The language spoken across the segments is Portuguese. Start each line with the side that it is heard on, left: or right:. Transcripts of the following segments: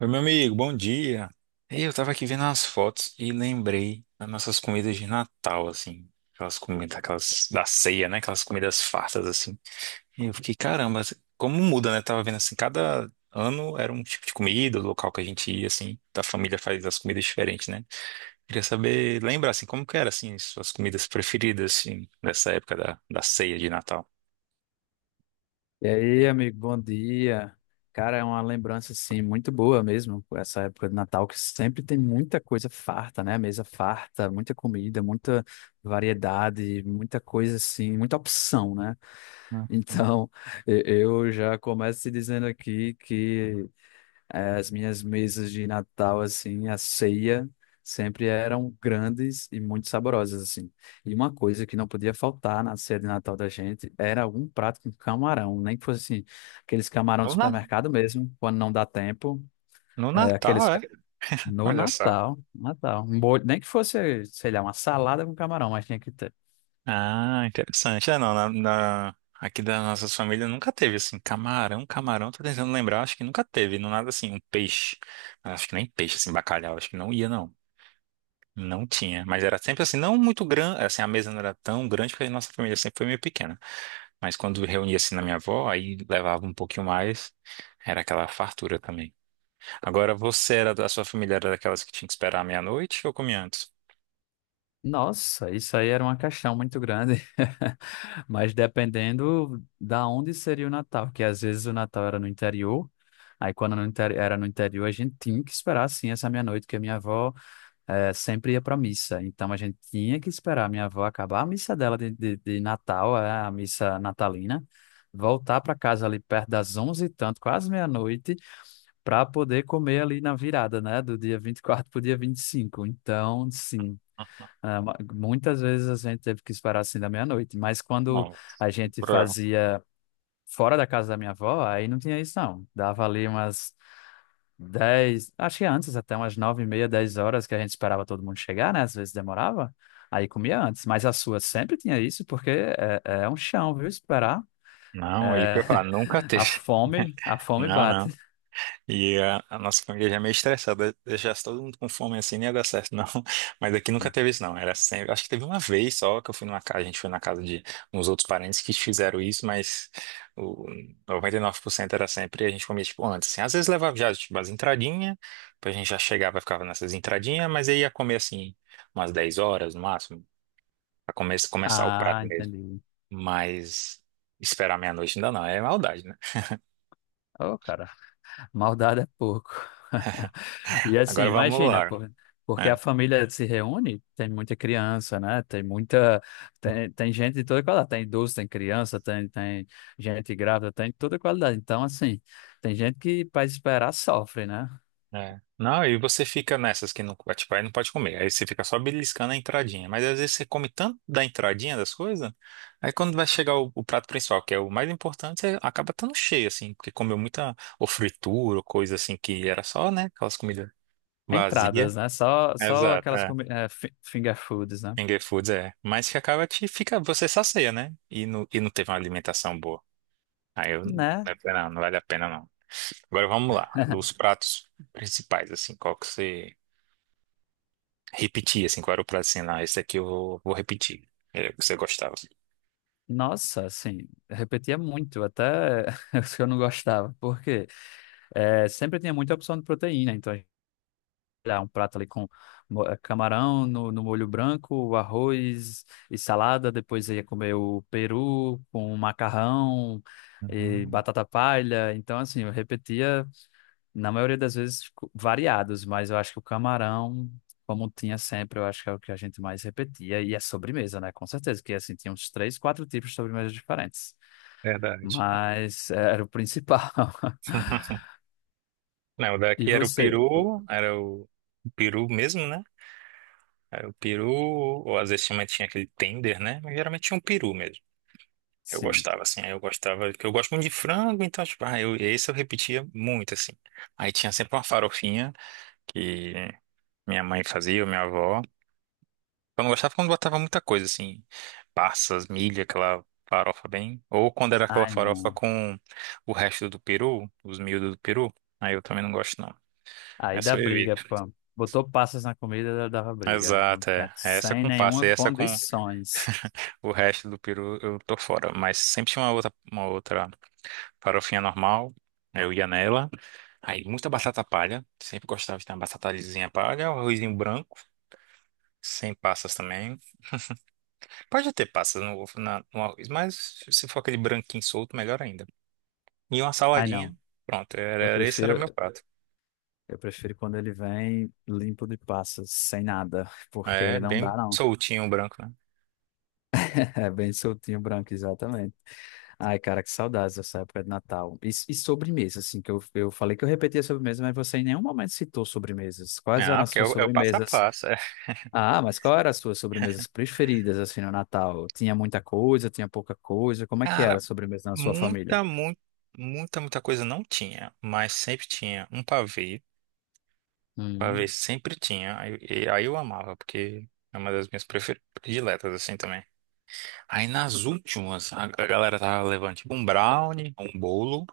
right: Oi, meu amigo, bom dia. Ei, eu tava aqui vendo as fotos e lembrei das nossas comidas de Natal, assim. Aquelas comidas, aquelas da ceia, né? Aquelas comidas fartas, assim. E eu fiquei, caramba, assim, como muda, né? Tava vendo assim, cada ano era um tipo de comida, o local que a gente ia, assim. Da família faz as comidas diferentes, né? Queria saber, lembrar, assim, como que era, assim, suas comidas preferidas, assim, nessa época da ceia de Natal.
left: E aí,
right: É,
left: amigo, bom dia. Cara, é uma lembrança assim muito boa mesmo, essa época de Natal que sempre tem muita coisa farta, né? Mesa farta, muita comida, muita variedade, muita coisa assim, muita opção, né?
right: hum.
left: Então, eu já começo te dizendo aqui que as minhas mesas de Natal, assim, a ceia, sempre eram grandes e muito saborosas, assim. E uma coisa que não podia faltar na ceia de Natal da gente era algum prato com camarão, nem que fosse, assim, aqueles camarão de
right: No, na-
left: supermercado mesmo, quando não dá tempo,
right: no
left: é, aqueles...
right: Natal, é?
left: ca- no
right: Olha só.
left: Natal, Natal, um molho, nem que fosse, sei lá, uma salada com camarão, mas tinha que ter.
right: Ah, interessante. É, não, aqui da nossa família nunca teve, assim, camarão, camarão, tô tentando lembrar, acho que nunca teve, não nada assim, um peixe. Acho que nem peixe, assim, bacalhau, acho que não ia, não. Não tinha, mas era sempre assim, não muito grande, assim, a mesa não era tão grande porque a nossa família sempre foi meio pequena. Mas quando reunia assim na minha avó, aí levava um pouquinho mais, era aquela fartura também. Agora você era, a sua família era daquelas que tinha que esperar a meia-noite ou comia antes?
left: Nossa, isso aí era uma caixão muito grande. Mas dependendo da onde seria o Natal, porque às vezes o Natal era no interior. Aí quando no interi- era no interior, a gente tinha que esperar sim essa meia-noite, porque a minha avó sempre ia para missa. Então a gente tinha que esperar a minha avó acabar a missa dela de Natal, a missa natalina, voltar para casa ali perto das onze e tanto, quase meia-noite, para poder comer ali na virada, né, do dia 24 para o dia 25. Então, sim.
right: Uhum.
left: Muitas vezes a gente teve que esperar assim da meia-noite, mas quando
right: Nossa,
left: a gente
right: cruel.
left: fazia fora da casa da minha avó, aí não tinha isso não. Dava ali umas 10 acho que antes até umas 9 e meia, 10 horas que a gente esperava todo mundo chegar, né? Às vezes demorava, aí comia antes. Mas a sua sempre tinha isso, porque é um chão, viu? Esperar.
right: Não, aí,
left: É,
right: pra nunca teve.
left: a fome
right: Não,
left: bate.
right: não. E a nossa família já é meio estressada, deixasse todo mundo com fome assim, não ia dar certo, não. Mas aqui nunca teve isso, não. Era sempre. Acho que teve uma vez só que eu fui numa casa, a gente foi na casa de uns outros parentes que fizeram isso, mas o 99% era sempre a gente comia tipo antes. Assim. Às vezes levava já tipo, as entradinhas, depois a gente já chegava e ficava nessas entradinhas, mas aí ia comer assim umas 10 horas no máximo, pra começar o
left: Ah,
right: prato mesmo.
left: entendi.
right: Mas esperar meia-noite ainda não, é maldade, né?
left: Ô, cara. Maldade é pouco. E assim,
right: Agora vamos
left: imagina,
right: lá.
left: pô, porque a
right: É,
left: família se reúne, tem muita criança, né? Tem muita. Tem gente de toda qualidade. Tem idoso, tem criança, tem gente grávida, tem toda qualidade. Então, assim, tem gente que, para esperar, sofre, né?
right: É. Não, e você fica nessas que não, é, tipo, aí não pode comer. Aí você fica só beliscando a entradinha. Mas às vezes você come tanto da entradinha das coisas, aí quando vai chegar o prato principal, que é o mais importante, você acaba estando cheio, assim, porque comeu muita ou fritura, ou coisa assim que era só, né? Aquelas comidas vazias.
left: Entradas, né? Só
right: Exato,
left: aquelas
right: é.
left: finger foods, né?
right: Finger foods, é. Mas que acaba te fica, você sacia, né? E não teve uma alimentação boa. Aí eu,
left: Né?
right: não, não vale a pena, não. Agora vamos lá, dos pratos principais, assim, qual que você repetir, assim, qual era o prato assim, não, esse aqui eu vou, repetir. É, você gostava.
left: Nossa, assim, repetia muito, até os que eu não gostava. Porque quê? É, sempre tinha muita opção de proteína, então lá, um prato ali com camarão no molho branco, arroz e salada. Depois eu ia comer o peru com macarrão e
right: Uhum,
left: batata palha. Então, assim, eu repetia, na maioria das vezes, variados, mas eu acho que o camarão. Como tinha sempre, eu acho que é o que a gente mais repetia. E a sobremesa, né? Com certeza, que assim, tinha uns três, quatro tipos de sobremesas diferentes.
right: verdade.
left: Mas era o principal.
right: Não, o
left: E
right: daqui era o
left: você?
right: peru, era o peru mesmo, né? Era o peru, ou às vezes tinha aquele tender, né? Mas geralmente tinha um peru mesmo. Eu
left: Sim.
right: gostava, assim, aí eu gostava, porque eu gosto muito de frango, então, tipo, ah, eu, esse eu repetia muito, assim. Aí tinha sempre uma farofinha que minha mãe fazia, ou minha avó. Eu não gostava quando botava muita coisa, assim, passas, milho, aquela farofa bem. Ou quando era aquela
left: Ai,
right: farofa
left: não.
right: com o resto do peru, os miúdos do peru. Aí eu também não gosto, não.
left: Aí dá
right: Essa eu
left: briga,
right: evito.
left: pô. Botou passas na comida, dava briga. Não
right: Exato,
left: tá-
right: é. É, essa
left: Sem
right: com passa
left: nenhuma
right: e essa com
left: condições.
right: o resto do peru eu tô fora. Mas sempre tinha uma outra, farofinha normal. Aí eu ia nela. Aí muita batata palha. Sempre gostava de ter uma batatazinha palha, um arrozinho branco, sem passas também. Pode ter passas no arroz, mas se for aquele branquinho solto, melhor ainda. E uma
left: Ai,
right: saladinha,
left: não.
right: pronto, era,
left: Eu
right: era- esse era meu
left: prefiro,
right: prato.
left: eu prefiro quando ele vem limpo de passas, sem nada,
right: É,
left: porque não dá,
right: bem
left: não.
right: soltinho o branco, né?
left: É bem soltinho, branco, exatamente. Ai, cara, que saudades dessa época de Natal. E sobremesa, assim, que eu falei que eu repetia sobremesa, mas você em nenhum momento citou sobremesas. Quais eram
right: Ah,
left: as
right: porque é
left: suas
right: o, é o passo a
left: sobremesas.
right: passo. É.
left: Ah, mas qual era as suas sobremesas preferidas assim no Natal? Tinha muita coisa, tinha pouca coisa? Como é que era
right: Cara,
left: a sobremesa na sua família?
right: muita, muita, muita, muita coisa não tinha, mas sempre tinha um pavê. Pavê
left: Hum,
right: sempre tinha, aí, aí eu amava, porque é uma das minhas prediletas, assim, também. Aí nas últimas, a galera tava levando tipo um brownie, um bolo,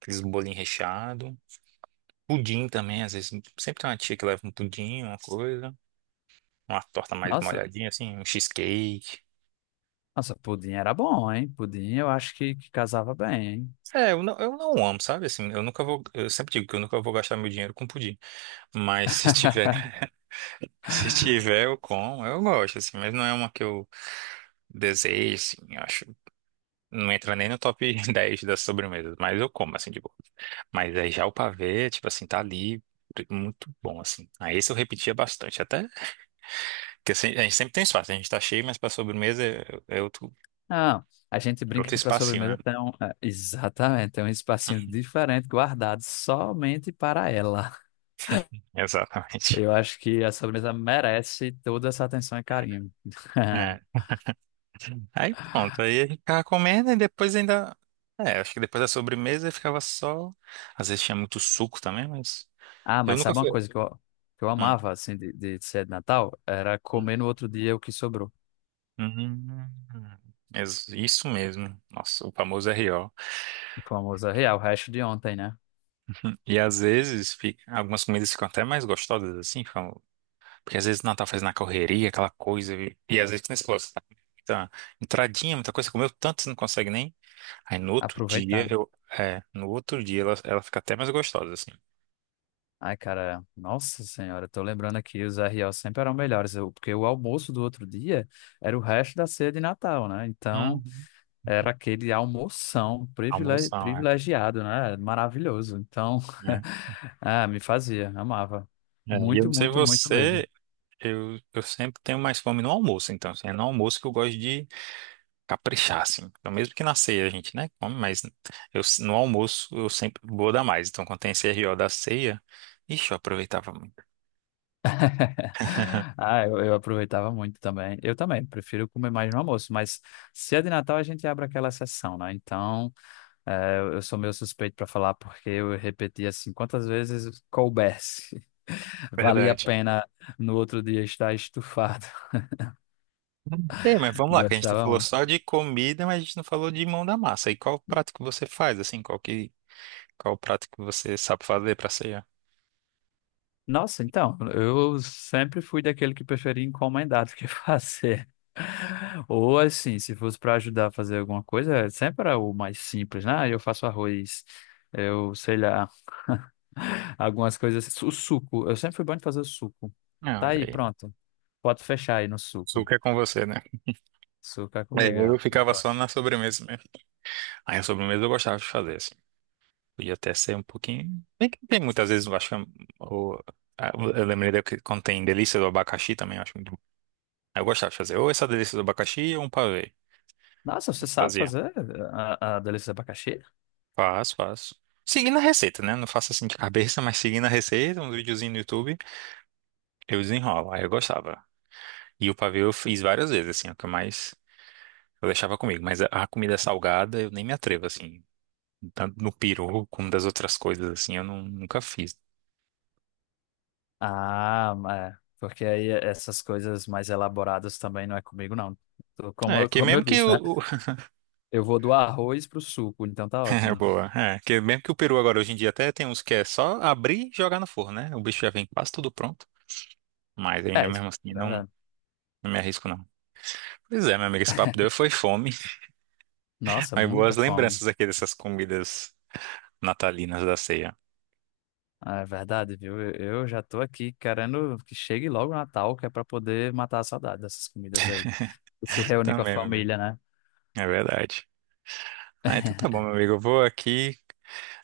right: aqueles bolinhos recheados. Pudim também, às vezes. Sempre tem uma tia que leva um pudim, uma coisa. Uma torta mais
left: nossa,
right: molhadinha, assim, um cheesecake.
left: nossa, pudim era bom, hein? Pudim eu acho que casava bem, hein?
right: É, eu não amo, sabe? Assim, eu nunca vou. Eu sempre digo que eu nunca vou gastar meu dinheiro com pudim. Mas se tiver, se tiver, eu como. Eu gosto, assim, mas não é uma que eu desejo, assim, eu acho. Não entra nem no top 10 das sobremesas, mas eu como, assim, de boa. Mas aí já o pavê, tipo assim, tá ali. Muito bom, assim. Aí esse eu repetia bastante. Até que assim, a gente sempre tem espaço, a gente tá cheio, mas pra sobremesa eu.
left: Não, a gente brinca
right: Outro
left: que para
right: espacinho, né?
left: sobremesa tem um, é, exatamente, tem um espacinho diferente guardado somente para ela.
right: Exatamente.
left: Eu acho que a sobremesa merece toda essa atenção e carinho.
right: É. Aí pronto, aí a gente ficava comendo e depois ainda. É, acho que depois da sobremesa ficava só. Às vezes tinha muito suco também, mas.
left: Ah,
right: Eu
left: mas
right: nunca
left: sabe uma
right: fui.
left: coisa que eu
right: Hum,
left: amava assim de ser de Natal? Era
right: hum,
left: comer no outro dia o que sobrou.
right: hum, hum. Ex- Isso mesmo. Nossa, o famoso R.O.
left: Famosa real, o resto de ontem, né?
right: Algumas comidas ficam até mais gostosas assim, ficam. Porque às vezes não tá fazendo na correria, aquela coisa. E às vezes, como você falou, você tá com muita entradinha, muita coisa. Você comeu tanto, você não consegue nem. Aí no outro dia,
left: Aproveitar.
right: no outro dia ela fica até mais gostosa, assim.
left: Ai, cara, nossa senhora, eu tô lembrando aqui, os R.O. sempre eram melhores, porque o almoço do outro dia era o resto da ceia de Natal, né? Então,
right: Uhum.
left: era aquele
right: Almoção, é.
left: privilegiado, né? Maravilhoso. Então,
right: É,
left: ah, me fazia, amava.
right: é. E eu
left: Muito,
right: não sei
left: muito, muito mesmo.
right: você, eu sempre tenho mais fome no almoço, então, assim, é no almoço que eu gosto de caprichar, assim. Então, mesmo que na ceia a gente, né, come, mas eu, no almoço eu sempre vou dar mais. Então, quando tem esse R.O. da ceia, ixi, eu aproveitava muito.
left: Ah, eu aproveitava muito também. Eu também, prefiro comer mais no almoço, mas ceia de Natal a gente abre aquela exceção, né? Então. É, eu sou meio suspeito para falar porque eu repeti assim quantas vezes coubesse. Valia a
right: Verdade.
left: pena no outro dia estar estufado.
right: É, mas vamos lá, que a gente tá
left: Gostava
right: falou
left: muito.
right: só de comida, mas a gente não falou de mão da massa. E qual prato que você faz, assim? Qual prato que você sabe fazer pra ceia?
left: Nossa, então, eu sempre fui daquele que preferia encomendar do que fazer. Ou assim, se fosse para ajudar a fazer alguma coisa, sempre era o mais simples, né? Ah, eu faço arroz, eu sei lá, algumas coisas. O suco, eu sempre fui bom de fazer o suco.
right: Ah,
left: Tá
right: olha
left: aí,
right: aí.
left: pronto. Pode fechar aí no suco.
right: Açúcar é com você, né?
left: Açúcar
right: É,
left: comigo, é,
right: eu
left: eu
right: ficava só na
left: gosto.
right: sobremesa mesmo. Aí a sobremesa eu gostava de fazer, assim. Podia até ser um pouquinho. Bem que tem muitas vezes, eu acho que, o- ah, eu lembrei da que quando tem delícia do abacaxi também, eu acho muito bom. Aí eu gostava de fazer ou essa delícia do abacaxi ou um pavê.
left: Nossa, você
right: Eu
left: sabe
right: fazia.
left: fazer a delícia de abacaxi?
right: Faço, faço. Seguindo a receita, né? Não faço assim de cabeça, mas seguindo a receita, um videozinho no YouTube, eu desenrolo. Aí eu gostava. E o pavê eu fiz várias vezes, assim, é o que eu mais eu deixava comigo. Mas a comida salgada eu nem me atrevo, assim. Tanto no peru como das outras coisas, assim, eu nunca fiz.
left: Ah, é. Porque aí essas coisas mais elaboradas também não é comigo, não. Tô-
right: É, que
left: como eu
right: mesmo que
left: disse, né?
right: o. o-
left: Eu vou do arroz pro suco, então tá
right: É,
left: ótimo.
right: boa. É, que mesmo que o peru agora hoje em dia até tem uns que é só abrir e jogar no forno, né? O bicho já vem quase tudo pronto. Mas ainda
left: É, isso,
right: mesmo assim, não,
left: verdade.
right: não me arrisco, não. Pois é, meu amigo, esse papo deu foi fome.
left: Nossa,
right: Aí boas
left: muita fome.
right: lembranças aqui dessas comidas natalinas da ceia.
left: Ah, é verdade, viu? Eu já tô aqui querendo que chegue logo o Natal, que é pra poder matar a saudade dessas comidas aí. E se reunir com a
right: Também, meu amigo.
left: família, né?
right: É verdade. Ah, então tá bom, meu amigo. Eu vou aqui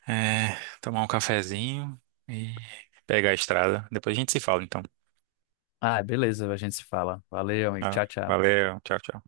right: é, tomar um cafezinho e pegar a estrada. Depois a gente se fala, então.
left: Ah, beleza, a gente se fala. Valeu, amigo.
right: Tá?
left: Tchau, tchau.
right: Valeu, tchau, tchau.